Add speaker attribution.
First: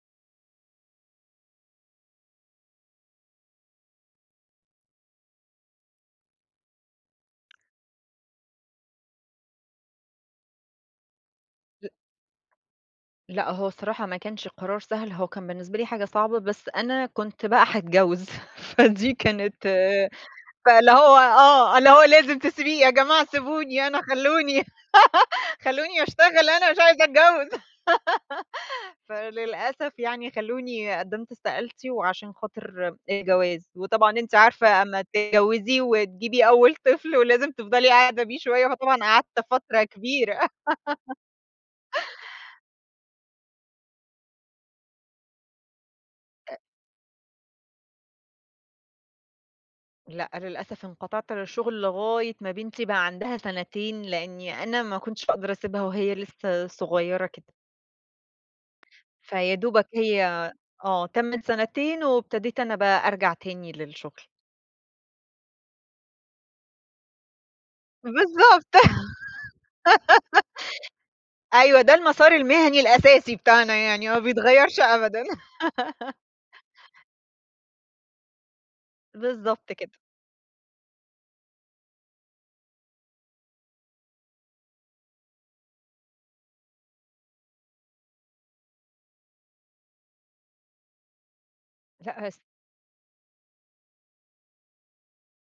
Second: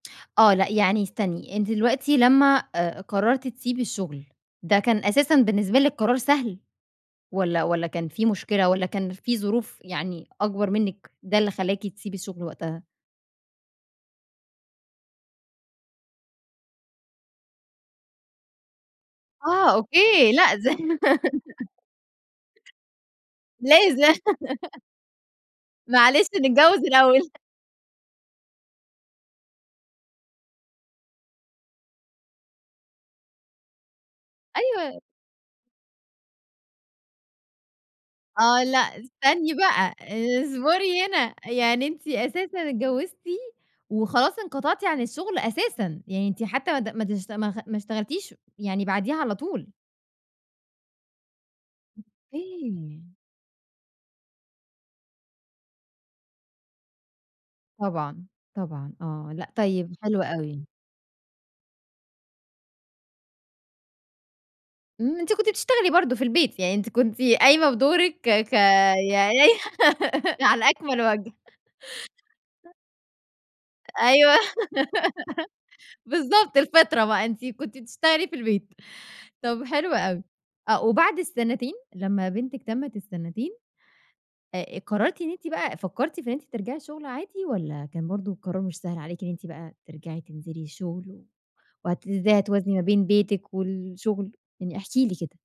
Speaker 1: آه لأ يعني استني، أنتِ دلوقتي لمّا آآ قرّرتِ تسيبي الشغل، ده كان أساسًا بالنسبة لِك قرار سهل، والّا والّا كان في مشكلة، والّا كان في ظروف يعني أكبر منِّك، ده اللي خلّاكِ تسيبي الشغل وقتها؟
Speaker 2: لأ هو الصراحة ما كانش القرار سهل، هو كان بالنسبة لي حاجة صعبة، بس أنا كنت بقى هاتجوّز، فدي كانت،
Speaker 1: آه أوكي، لاز
Speaker 2: فاللي هو آه اللي هو لازم تسيبيه يا جماعة سيبوني أنا
Speaker 1: لازم.
Speaker 2: خَلّونِي، خَلّونِي
Speaker 1: معلش
Speaker 2: أشتغل أنا مش
Speaker 1: نتجوّز
Speaker 2: عايزة
Speaker 1: الأول.
Speaker 2: اتجوّز، فللأسف يعني خَلّونِي قدّمت استقالتي وعشان خاطر الجواز، وطبعًا أنتِ عارفة
Speaker 1: أيوه.
Speaker 2: أمّا تتجوّزي وتجيبي أول طفل، ولازم تفضلي قاعدة بيه
Speaker 1: آه
Speaker 2: شوية
Speaker 1: لأ
Speaker 2: فطبعًا قعدت
Speaker 1: استني
Speaker 2: فترة
Speaker 1: بقى،
Speaker 2: كبيرة.
Speaker 1: اصبري هنا، يعني أنتِ أساسًا اتجوّزتِ وخلاص انقطعتِ عن الشغل أساسًا، يعني أنتِ
Speaker 2: أ
Speaker 1: حتّى ما د ما تش ما خ ما اشتغلتيش يعني بعديها على طول؟
Speaker 2: لأ للأسف انقطعت عن الشغل لغاية ما بنتي
Speaker 1: أوكي.
Speaker 2: بقى عندها سنتين، لإنّي أنا ما كنتش هاقدر أسيبها وهي لسّه صغيّرة كده.
Speaker 1: طبعًا، طبعًا آه، لأ
Speaker 2: فيا دوبك
Speaker 1: طيب حلو
Speaker 2: هي
Speaker 1: أوي.
Speaker 2: آه تمّت سنتين وابتديت أنا بقى أرجع تاني للشغل.
Speaker 1: إمم أنتِ كنتِ بتشتغلي برضه في البيت، يعني أنتِ كنتِ قايمة بدورِك ك ك
Speaker 2: بالضبط.
Speaker 1: يعني على أكمل وَجه.
Speaker 2: أيوه ده المسار المهني الأساسي بتاعنا، يعني ما
Speaker 1: أيوه،
Speaker 2: بيتغيّرش أبدًا.
Speaker 1: بالضبط الفِطرة بقى، أنتِ كنتِ بتشتغلي في البيت، طَب
Speaker 2: بالضبط كده.
Speaker 1: حلو أوي، آه وبعد السنتين لمّا بنتِك تمِّت السنتين، آآ قرّرتِ إن أنتِ بقى فكّرتِ في إن أنتِ ترجعي شغل عادي، والّا كان برضه القرار مش سهل عليكِ إن أنتِ بقى ترجعي تنزلي الشغل، و وهت
Speaker 2: لأ
Speaker 1: إزاي
Speaker 2: هس
Speaker 1: هتوازني ما بين بيتِك والشغل؟ يعني احكي لي كده.